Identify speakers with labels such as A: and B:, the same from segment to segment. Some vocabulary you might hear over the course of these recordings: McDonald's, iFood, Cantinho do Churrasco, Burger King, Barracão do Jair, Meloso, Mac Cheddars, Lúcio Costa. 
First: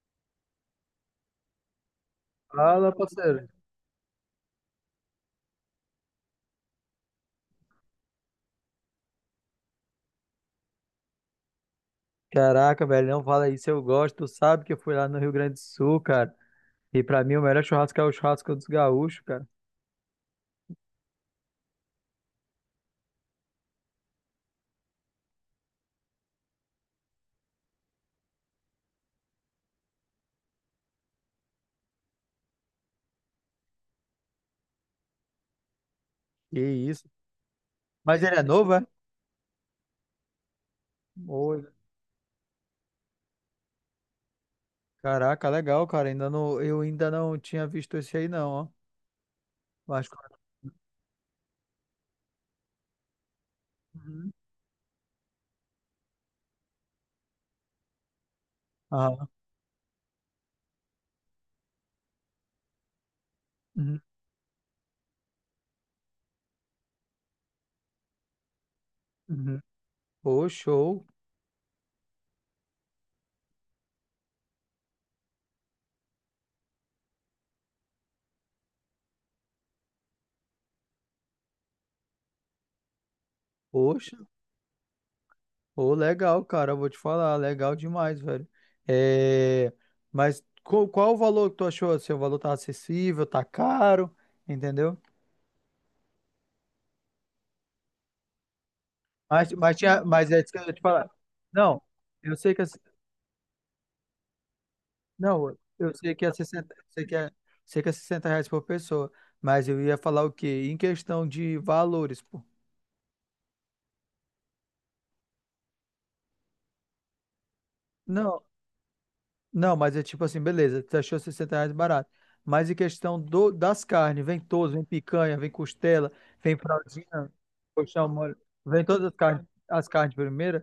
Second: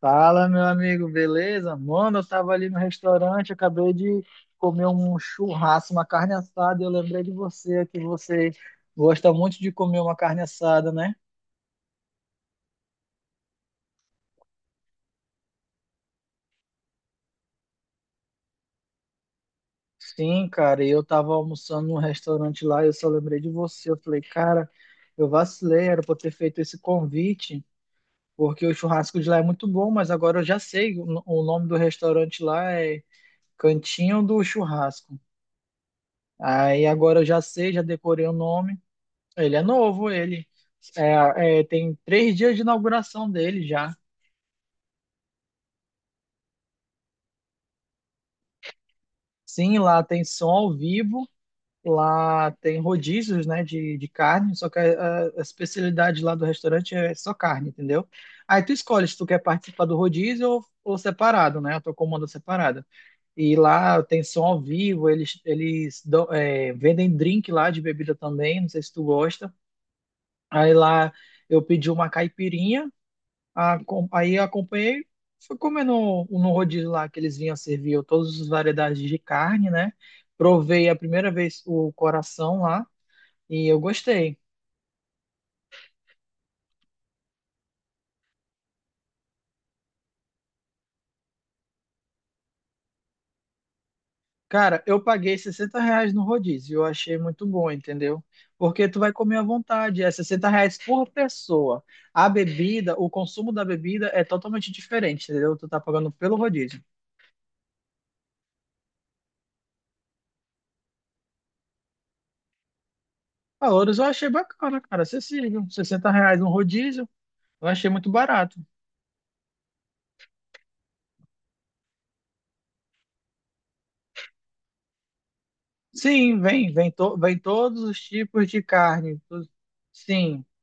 A: Fala, meu amigo, beleza? Mano, eu tava ali no
B: Fala, parceiro.
A: restaurante, acabei de comer um churrasco, uma carne assada, e eu lembrei de você, que você gosta muito de comer uma carne assada, né?
B: Caraca, velho, não fala isso, eu gosto. Tu sabe que eu fui lá no Rio Grande do Sul, cara. E pra mim o melhor churrasco é o churrasco dos gaúchos, cara.
A: Sim, cara, e eu tava almoçando num restaurante lá, e eu só lembrei de você. Eu falei, cara, eu vacilei, era pra eu ter feito esse convite, porque o churrasco de lá é muito bom, mas agora eu já sei, o no- o nome do restaurante lá é Cantinho do Churrasco.
B: Que
A: Aí
B: isso.
A: agora eu já sei, já
B: Mas
A: decorei o
B: ele é novo,
A: nome.
B: é?
A: Ele é novo, ele
B: Oi.
A: tem 3 dias de inauguração dele já.
B: Caraca, legal, cara. Ainda não, eu ainda não tinha visto esse aí, não, ó.
A: Sim, lá
B: Mas.
A: tem som ao vivo, lá tem rodízios, né, de
B: Uhum.
A: carne, só que a especialidade lá do restaurante é só carne, entendeu? Aí tu escolhe se tu
B: Ah,
A: quer participar do rodízio ou separado, né, a tua comanda separada. E
B: uhum.
A: lá tem som ao vivo, eles vendem drink lá de bebida também, não sei se tu gosta.
B: Uhum. Ô,
A: Aí
B: show.
A: lá eu pedi uma caipirinha. Aí eu acompanhei, fui comer no rodízio lá que eles vinham servir eu todas as variedades de carne, né? Provei a primeira vez o coração lá e eu
B: Poxa,
A: gostei.
B: ô, legal, cara. Eu vou te falar, legal demais, velho. É... Mas qual o valor que tu achou? Assim, o valor tá acessível, tá caro,
A: Cara,
B: entendeu?
A: eu paguei R$ 60 no rodízio, eu achei muito bom, entendeu? Porque tu vai comer à
B: Mas, mas,
A: vontade,
B: tinha,
A: é
B: mas é
A: 60
B: isso que eu ia
A: reais
B: te
A: por
B: falar. Não,
A: pessoa. A
B: eu sei que.
A: bebida, o consumo da bebida é totalmente diferente, entendeu?
B: Não,
A: Tu tá
B: eu
A: pagando
B: sei que é
A: pelo
B: 60,
A: rodízio.
B: sei que é R$ 60 por pessoa. Mas eu ia falar o quê? Em questão de valores, pô.
A: Valores eu achei bacana, cara, acessível. R$ 60 no rodízio, eu achei muito
B: Não,
A: barato.
B: não, mas é tipo assim, beleza, tu achou R$ 60 barato. Mas em questão das carnes, vem todos, vem picanha, vem costela,
A: Sim,
B: vem
A: vem, vem, to,
B: fraldinha,
A: vem todos os
B: colchão mole,
A: tipos de
B: vem todas
A: carne. Tu-
B: as carnes de
A: Sim,
B: primeira,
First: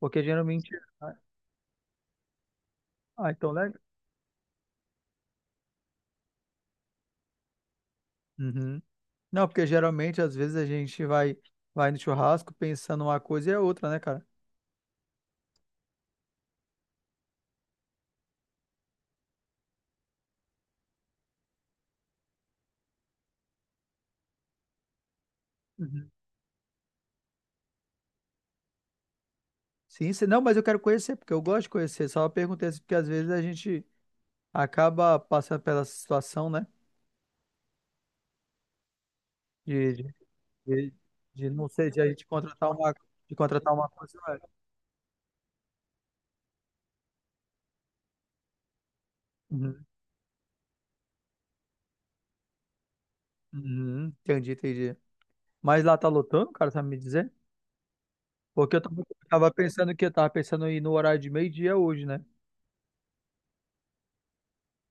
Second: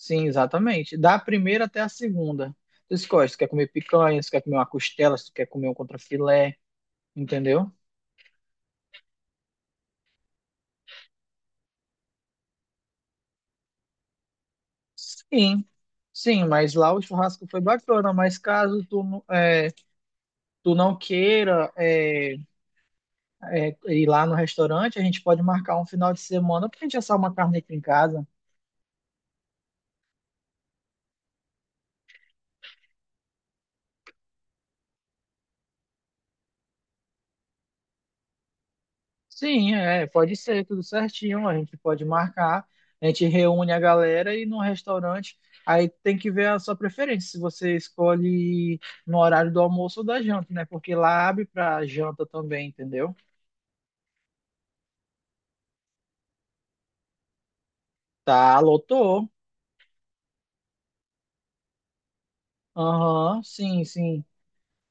B: porque geralmente.
A: exatamente.
B: Ah,
A: Da primeira até a segunda. Tu escolhe,
B: ah,
A: se tu quer
B: então,
A: comer
B: né?
A: picanha, se tu quer comer uma costela, se tu quer comer um contrafilé, entendeu?
B: Uhum. Não, porque geralmente, às vezes, a gente vai no churrasco pensando uma coisa e é outra, né, cara?
A: Sim, sim, mas lá o churrasco foi bacana, mas caso tu, tu não queira ir lá no restaurante, a gente pode marcar um
B: Uhum.
A: final de semana pra gente assar uma carne aqui em casa.
B: Sim, se não, mas eu quero conhecer, porque eu gosto de conhecer. Só perguntei assim, porque às vezes a gente acaba passando pela situação, né?
A: Sim,
B: De,
A: é,
B: de,
A: pode ser, tudo
B: de,
A: certinho.
B: de
A: A
B: não
A: gente
B: sei, de
A: pode
B: a gente
A: marcar,
B: contratar uma,
A: a gente
B: de
A: reúne
B: contratar
A: a
B: uma coisa,
A: galera
B: né?
A: e no restaurante. Aí tem que ver a sua preferência, se você escolhe no horário do
B: Uhum,
A: almoço ou da janta, né? Porque lá abre pra janta também, entendeu?
B: uhum, entendi, entendi. Mas lá tá lotando, cara, sabe me dizer?
A: Tá,
B: Porque eu tava,
A: lotou.
B: eu tava pensando que eu tava pensando em ir no horário de meio-dia hoje, né?
A: Aham, sim, sim,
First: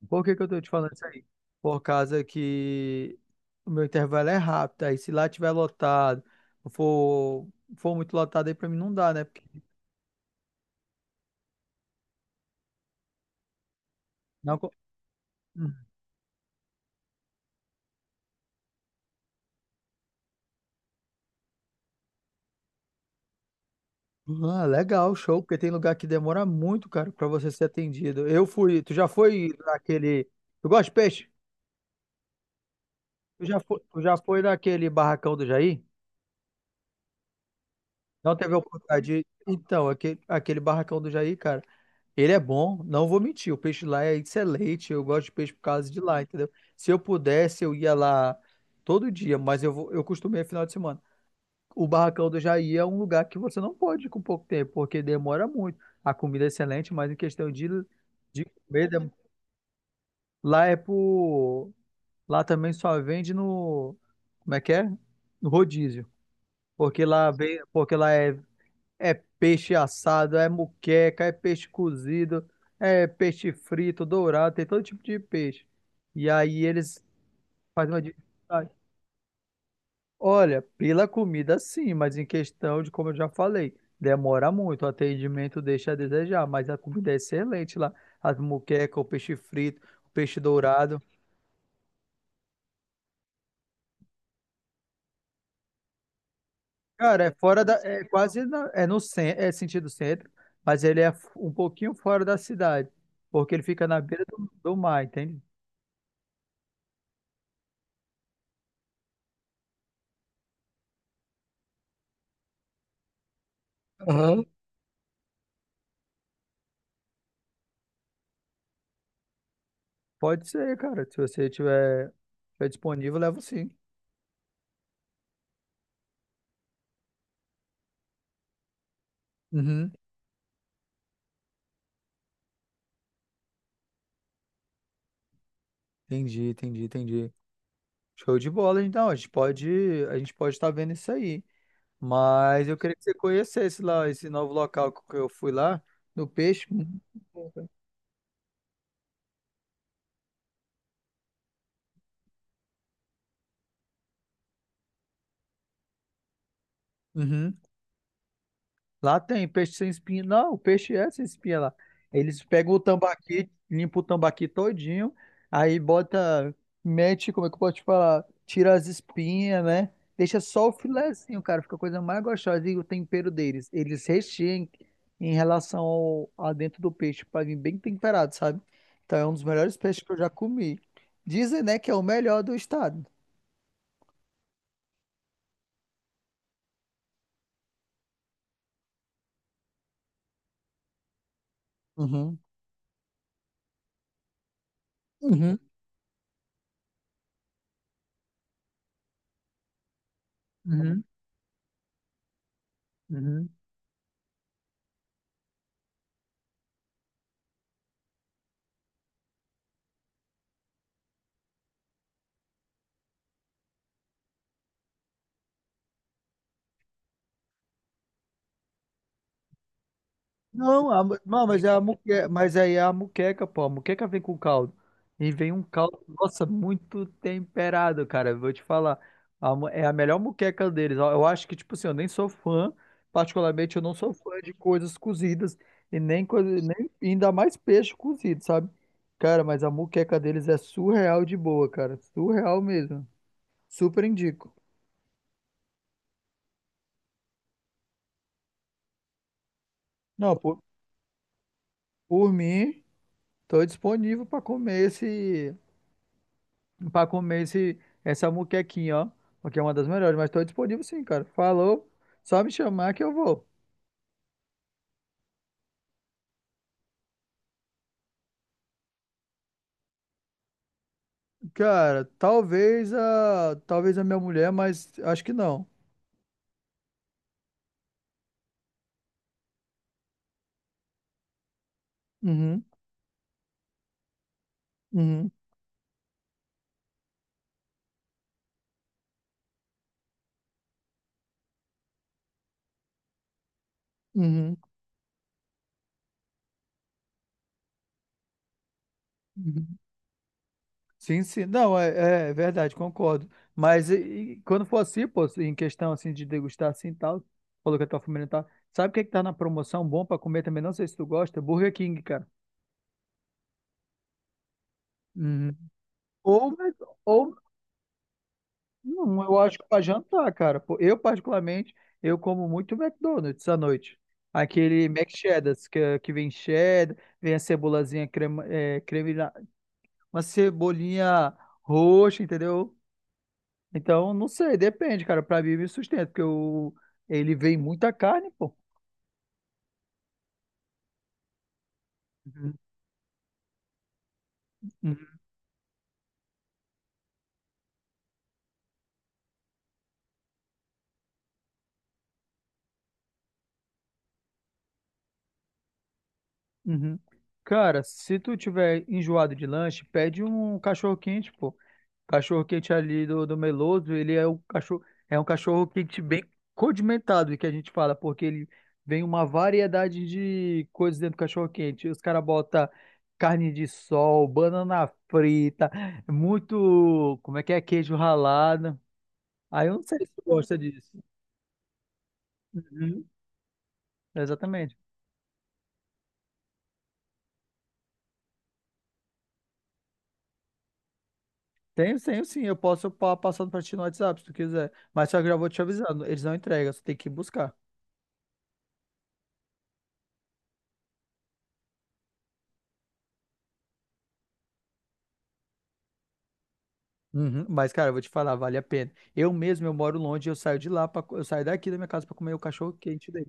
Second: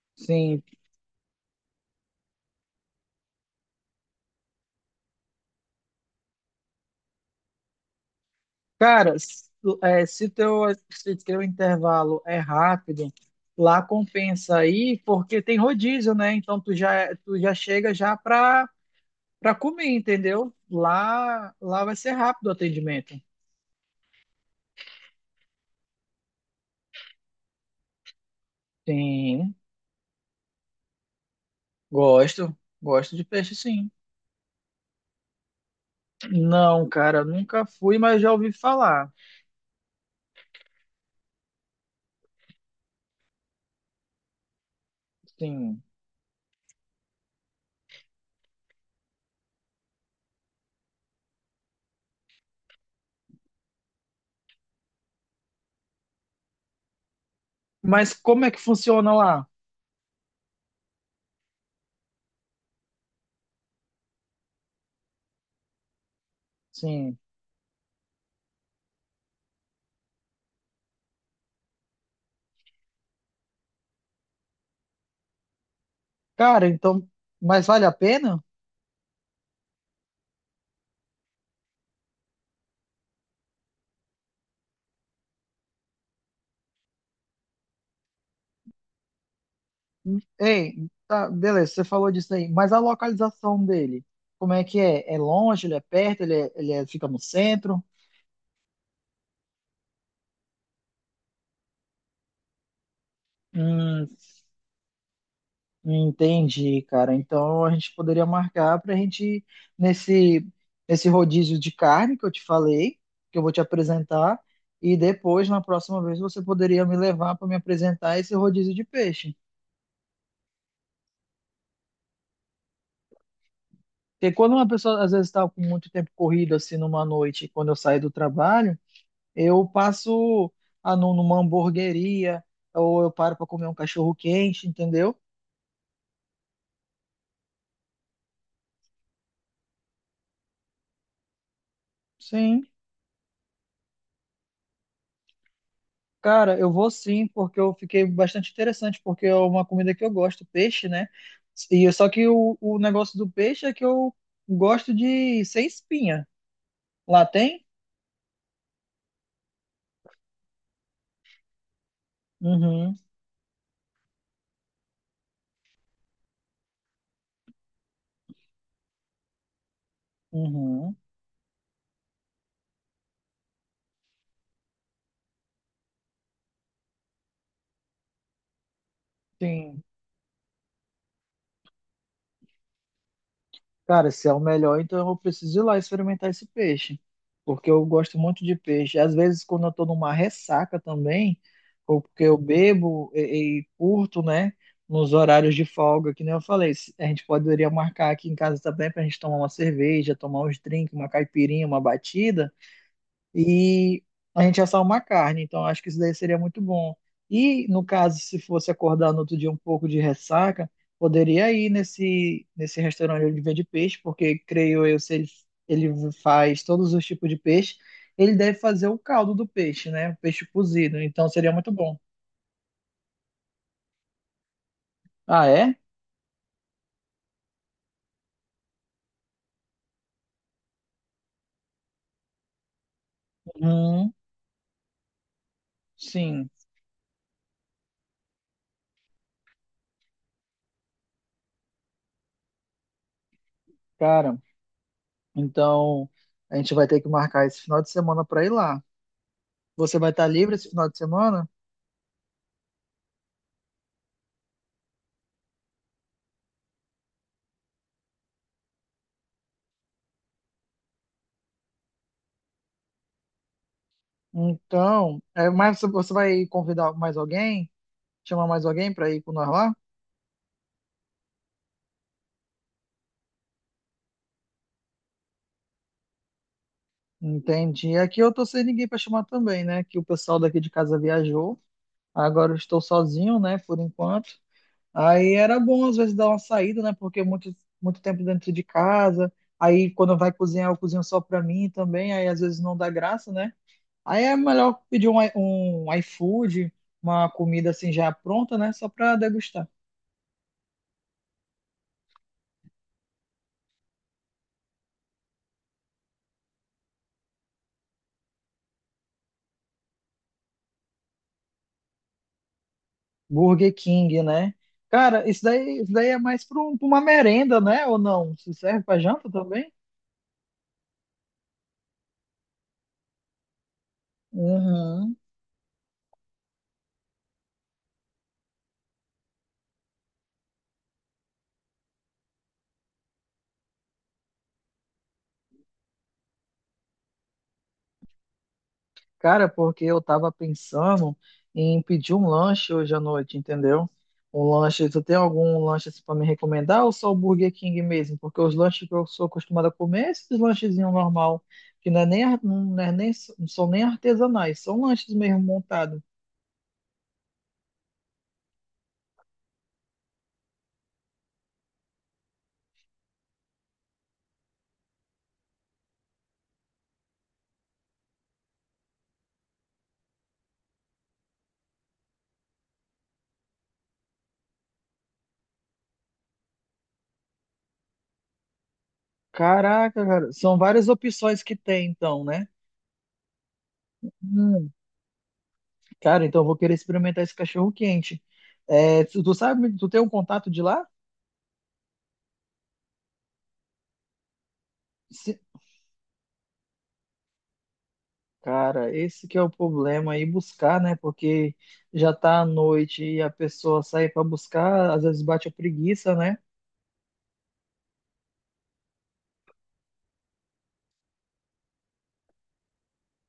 B: Por que que eu tô
A: sim.
B: te falando isso aí? Por causa que o meu intervalo é rápido, aí se lá tiver lotado, for, for muito lotado aí pra mim não dá,
A: Cara,
B: né? Porque
A: se teu intervalo é rápido, lá compensa
B: não.
A: aí, porque tem
B: Hum.
A: rodízio, né? Então tu já, tu já chega já pra para comer, entendeu? Lá vai ser rápido o atendimento.
B: Ah, legal, show, porque tem lugar que demora muito, cara, pra você ser atendido. Eu fui, tu já foi
A: Sim,
B: naquele. Tu gosta de peixe?
A: gosto. Gosto de
B: Tu
A: peixe,
B: já foi,
A: sim.
B: tu já foi naquele barracão do Jair?
A: Não, cara, nunca fui, mas já
B: Não
A: ouvi
B: teve a oportunidade
A: falar.
B: de. Então, aquele barracão do Jair, cara, ele é bom, não vou mentir. O peixe lá é excelente. Eu gosto de peixe por
A: Sim.
B: causa de lá, entendeu? Se eu pudesse, eu ia lá todo dia, mas eu vou, eu costumei final de semana. O Barracão do Jair é um lugar que você não pode ir com pouco tempo, porque demora muito. A comida é excelente, mas em questão de,
A: Mas como
B: de
A: é que
B: comida,
A: funciona lá?
B: lá é por. Lá também só vende no. Como é que é? No rodízio. Porque
A: Sim.
B: lá, vem, porque lá é peixe assado, é muqueca, é peixe cozido, é peixe frito, dourado, tem todo tipo de peixe. E aí
A: Cara,
B: eles
A: então, mas vale a
B: fazem uma
A: pena?
B: dificuldade. Olha, pela comida sim, mas em questão de, como eu já falei, demora muito, o atendimento deixa a desejar, mas a comida é excelente lá. As muquecas, o peixe frito, o peixe
A: Ei,
B: dourado.
A: tá, beleza, você falou disso aí, mas a localização dele, como é que é? É longe, ele é perto, ele, fica no
B: Cara, é fora da.
A: centro?
B: É quase. Na- é no cen- é sentido centro, mas ele é um pouquinho fora da cidade, porque ele fica na
A: Hum,
B: beira do mar, entende?
A: Entendi, cara. Então a gente poderia marcar para a gente ir nesse nesse rodízio de carne que eu te falei, que eu vou te apresentar, e depois na próxima vez você poderia me levar para me apresentar esse rodízio de peixe.
B: Pode ser, cara. Se você tiver disponível, levo sim.
A: Porque quando uma pessoa às vezes está com muito tempo corrido assim numa noite, quando eu saio do trabalho, eu
B: Uhum.
A: passo numa hamburgueria ou eu paro para comer um cachorro quente, entendeu?
B: Entendi, entendi, entendi. Show de bola, então. A gente pode estar vendo isso aí.
A: Sim.
B: Mas eu queria que você conhecesse lá esse novo local que eu fui lá, no
A: Cara,
B: Peixe.
A: eu vou
B: Muito
A: sim,
B: bom,
A: porque
B: cara.
A: eu fiquei bastante interessante, porque é uma comida que eu gosto, peixe, né? E é só que o negócio do peixe é que eu gosto de sem espinha. Lá
B: Uhum.
A: tem?
B: Lá tem peixe sem espinha. Não, o peixe é sem espinha lá. Eles pegam o
A: Uhum,
B: tambaqui, limpam o tambaqui todinho, aí bota, mete, como é que eu posso te falar? Tira as espinhas, né? Deixa só o
A: uhum.
B: filezinho, cara. Fica a coisa mais gostosa. E o tempero deles. Eles recheiam em relação a dentro do peixe, pra vir bem temperado, sabe? Então é um dos melhores
A: Sim.
B: peixes que eu já comi. Dizem, né, que é o melhor do estado.
A: Cara, se é o melhor, então eu preciso ir lá experimentar esse peixe, porque eu gosto muito de peixe. Às vezes, quando eu tô numa ressaca também, ou porque eu
B: Uhum.
A: bebo e curto, né, nos horários
B: Uhum.
A: de folga, que nem eu falei, a gente poderia marcar aqui em casa também pra gente tomar uma cerveja, tomar uns drinks,
B: Uhum.
A: uma caipirinha, uma batida
B: Uhum.
A: e a gente assar uma carne. Então, acho que isso daí seria muito bom. E, no caso, se fosse acordar no outro dia um pouco de ressaca, poderia ir nesse restaurante onde vende peixe, porque, creio eu, se ele, ele faz todos os tipos de peixe, ele deve fazer o caldo do peixe, né? O peixe
B: Não,
A: cozido. Então,
B: não,
A: seria muito bom.
B: mas aí é a muqueca, pô. A muqueca vem com caldo. E
A: Ah,
B: vem um
A: é?
B: caldo, nossa, muito temperado, cara. Eu vou te falar. É a melhor muqueca deles, ó. Eu acho que, tipo assim, eu nem sou fã. Particularmente, eu não
A: Hum,
B: sou fã de coisas cozidas. E nem, coisa,
A: sim,
B: nem ainda mais peixe cozido, sabe? Cara, mas a muqueca deles é surreal de boa, cara. Surreal mesmo. Super
A: cara.
B: indico.
A: Então, a gente vai ter que marcar esse final de semana para ir lá. Você vai estar
B: Não,
A: livre
B: por,
A: esse final de semana?
B: por mim, tô disponível pra comer esse. Pra comer esse, essa muquequinha, ó. Porque é uma das melhores, mas tô disponível sim, cara. Falou, só me chamar que eu vou.
A: Então, é, mas você vai convidar mais alguém? Chamar mais alguém para ir com nós lá?
B: Cara, talvez a minha mulher, mas acho que não.
A: Entendi. Aqui eu tô sem ninguém para chamar também, né? Que o pessoal daqui de casa viajou. Agora eu
B: Uhum,
A: estou sozinho, né? Por enquanto.
B: uhum,
A: Aí era bom às vezes dar uma saída, né? Porque muito muito tempo dentro de casa. Aí quando vai cozinhar, eu cozinho só para mim também. Aí às vezes não dá graça, né? Aí é
B: uhum,
A: melhor pedir um iFood, uma comida assim já pronta, né? Só para degustar.
B: uhum. Sim, sim. Não, é verdade, concordo. Mas e quando for assim, pô, em questão assim de degustar assim e tal, falou que a tua família tá. Sabe o que é que tá na promoção bom pra comer também? Não sei se tu gosta, Burger King, cara.
A: Burger King, né? Cara,
B: Uhum.
A: isso daí é mais
B: Ou,
A: para
B: Mc-
A: uma
B: ou,
A: merenda, né? Ou não? Se serve para
B: não,
A: janta
B: eu acho que
A: também?
B: para jantar, cara. Pô, eu, particularmente, eu como muito McDonald's à noite. Aquele Mac
A: Uhum.
B: Cheddars, que vem cheddar, vem a cebolazinha crema, é, creme, uma cebolinha roxa, entendeu? Então, não sei, depende, cara. Pra mim, me sustenta, porque eu, ele vem muita carne, pô.
A: Cara, porque eu tava pensando em pedir um
B: Uhum,
A: lanche hoje à noite, entendeu? Um lanche, tu tem
B: uhum,
A: algum lanche assim, para me recomendar ou só o Burger King mesmo? Porque os lanches que eu sou acostumado a comer, é esses lanchezinhos normal, que não é nem, não são nem artesanais, são lanches mesmo montados.
B: uhum. Cara, se tu tiver enjoado de lanche, pede um cachorro quente, pô. Cachorro quente ali do Meloso, ele é um cachorro quente bem condimentado, que a gente fala, porque ele vem uma variedade de coisas dentro do cachorro quente. Os caras botam carne de sol, banana frita, muito, como é que é, queijo ralado. Aí eu não sei
A: Caraca,
B: se tu
A: cara, são
B: gosta
A: várias
B: disso.
A: opções que tem então, né?
B: Uhum, exatamente.
A: Cara, então eu vou querer experimentar esse cachorro quente. É, tu sabe, tu tem um contato de lá?
B: Tenho, tenho sim, eu posso passar para ti no WhatsApp se tu quiser. Mas só que eu já
A: Se-
B: vou te avisando, eles não entregam, você tem que ir buscar.
A: Cara, esse que é o problema aí buscar, né? Porque já tá à noite e a pessoa sai pra buscar, às vezes bate a preguiça, né?
B: Uhum, mas, cara, eu vou te falar, vale a pena. Eu mesmo, eu moro longe, eu saio de lá, eu saio daqui da minha casa pra comer o cachorro quente dele.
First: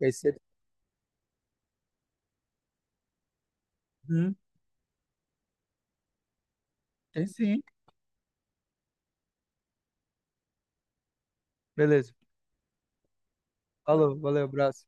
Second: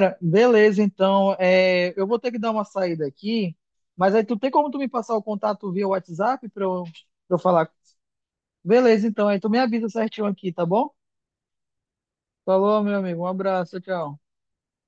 B: E aí você.
A: beleza, então é, eu vou ter que dar uma saída aqui, mas aí tu
B: Uhum,
A: tem como tu me passar o contato via WhatsApp pra eu,
B: tem
A: pra eu
B: sim.
A: falar? Beleza, então aí tu me avisa certinho aqui, tá bom?
B: Beleza.
A: Falou, meu amigo, um abraço, tchau.
B: Falou, valeu, abraço.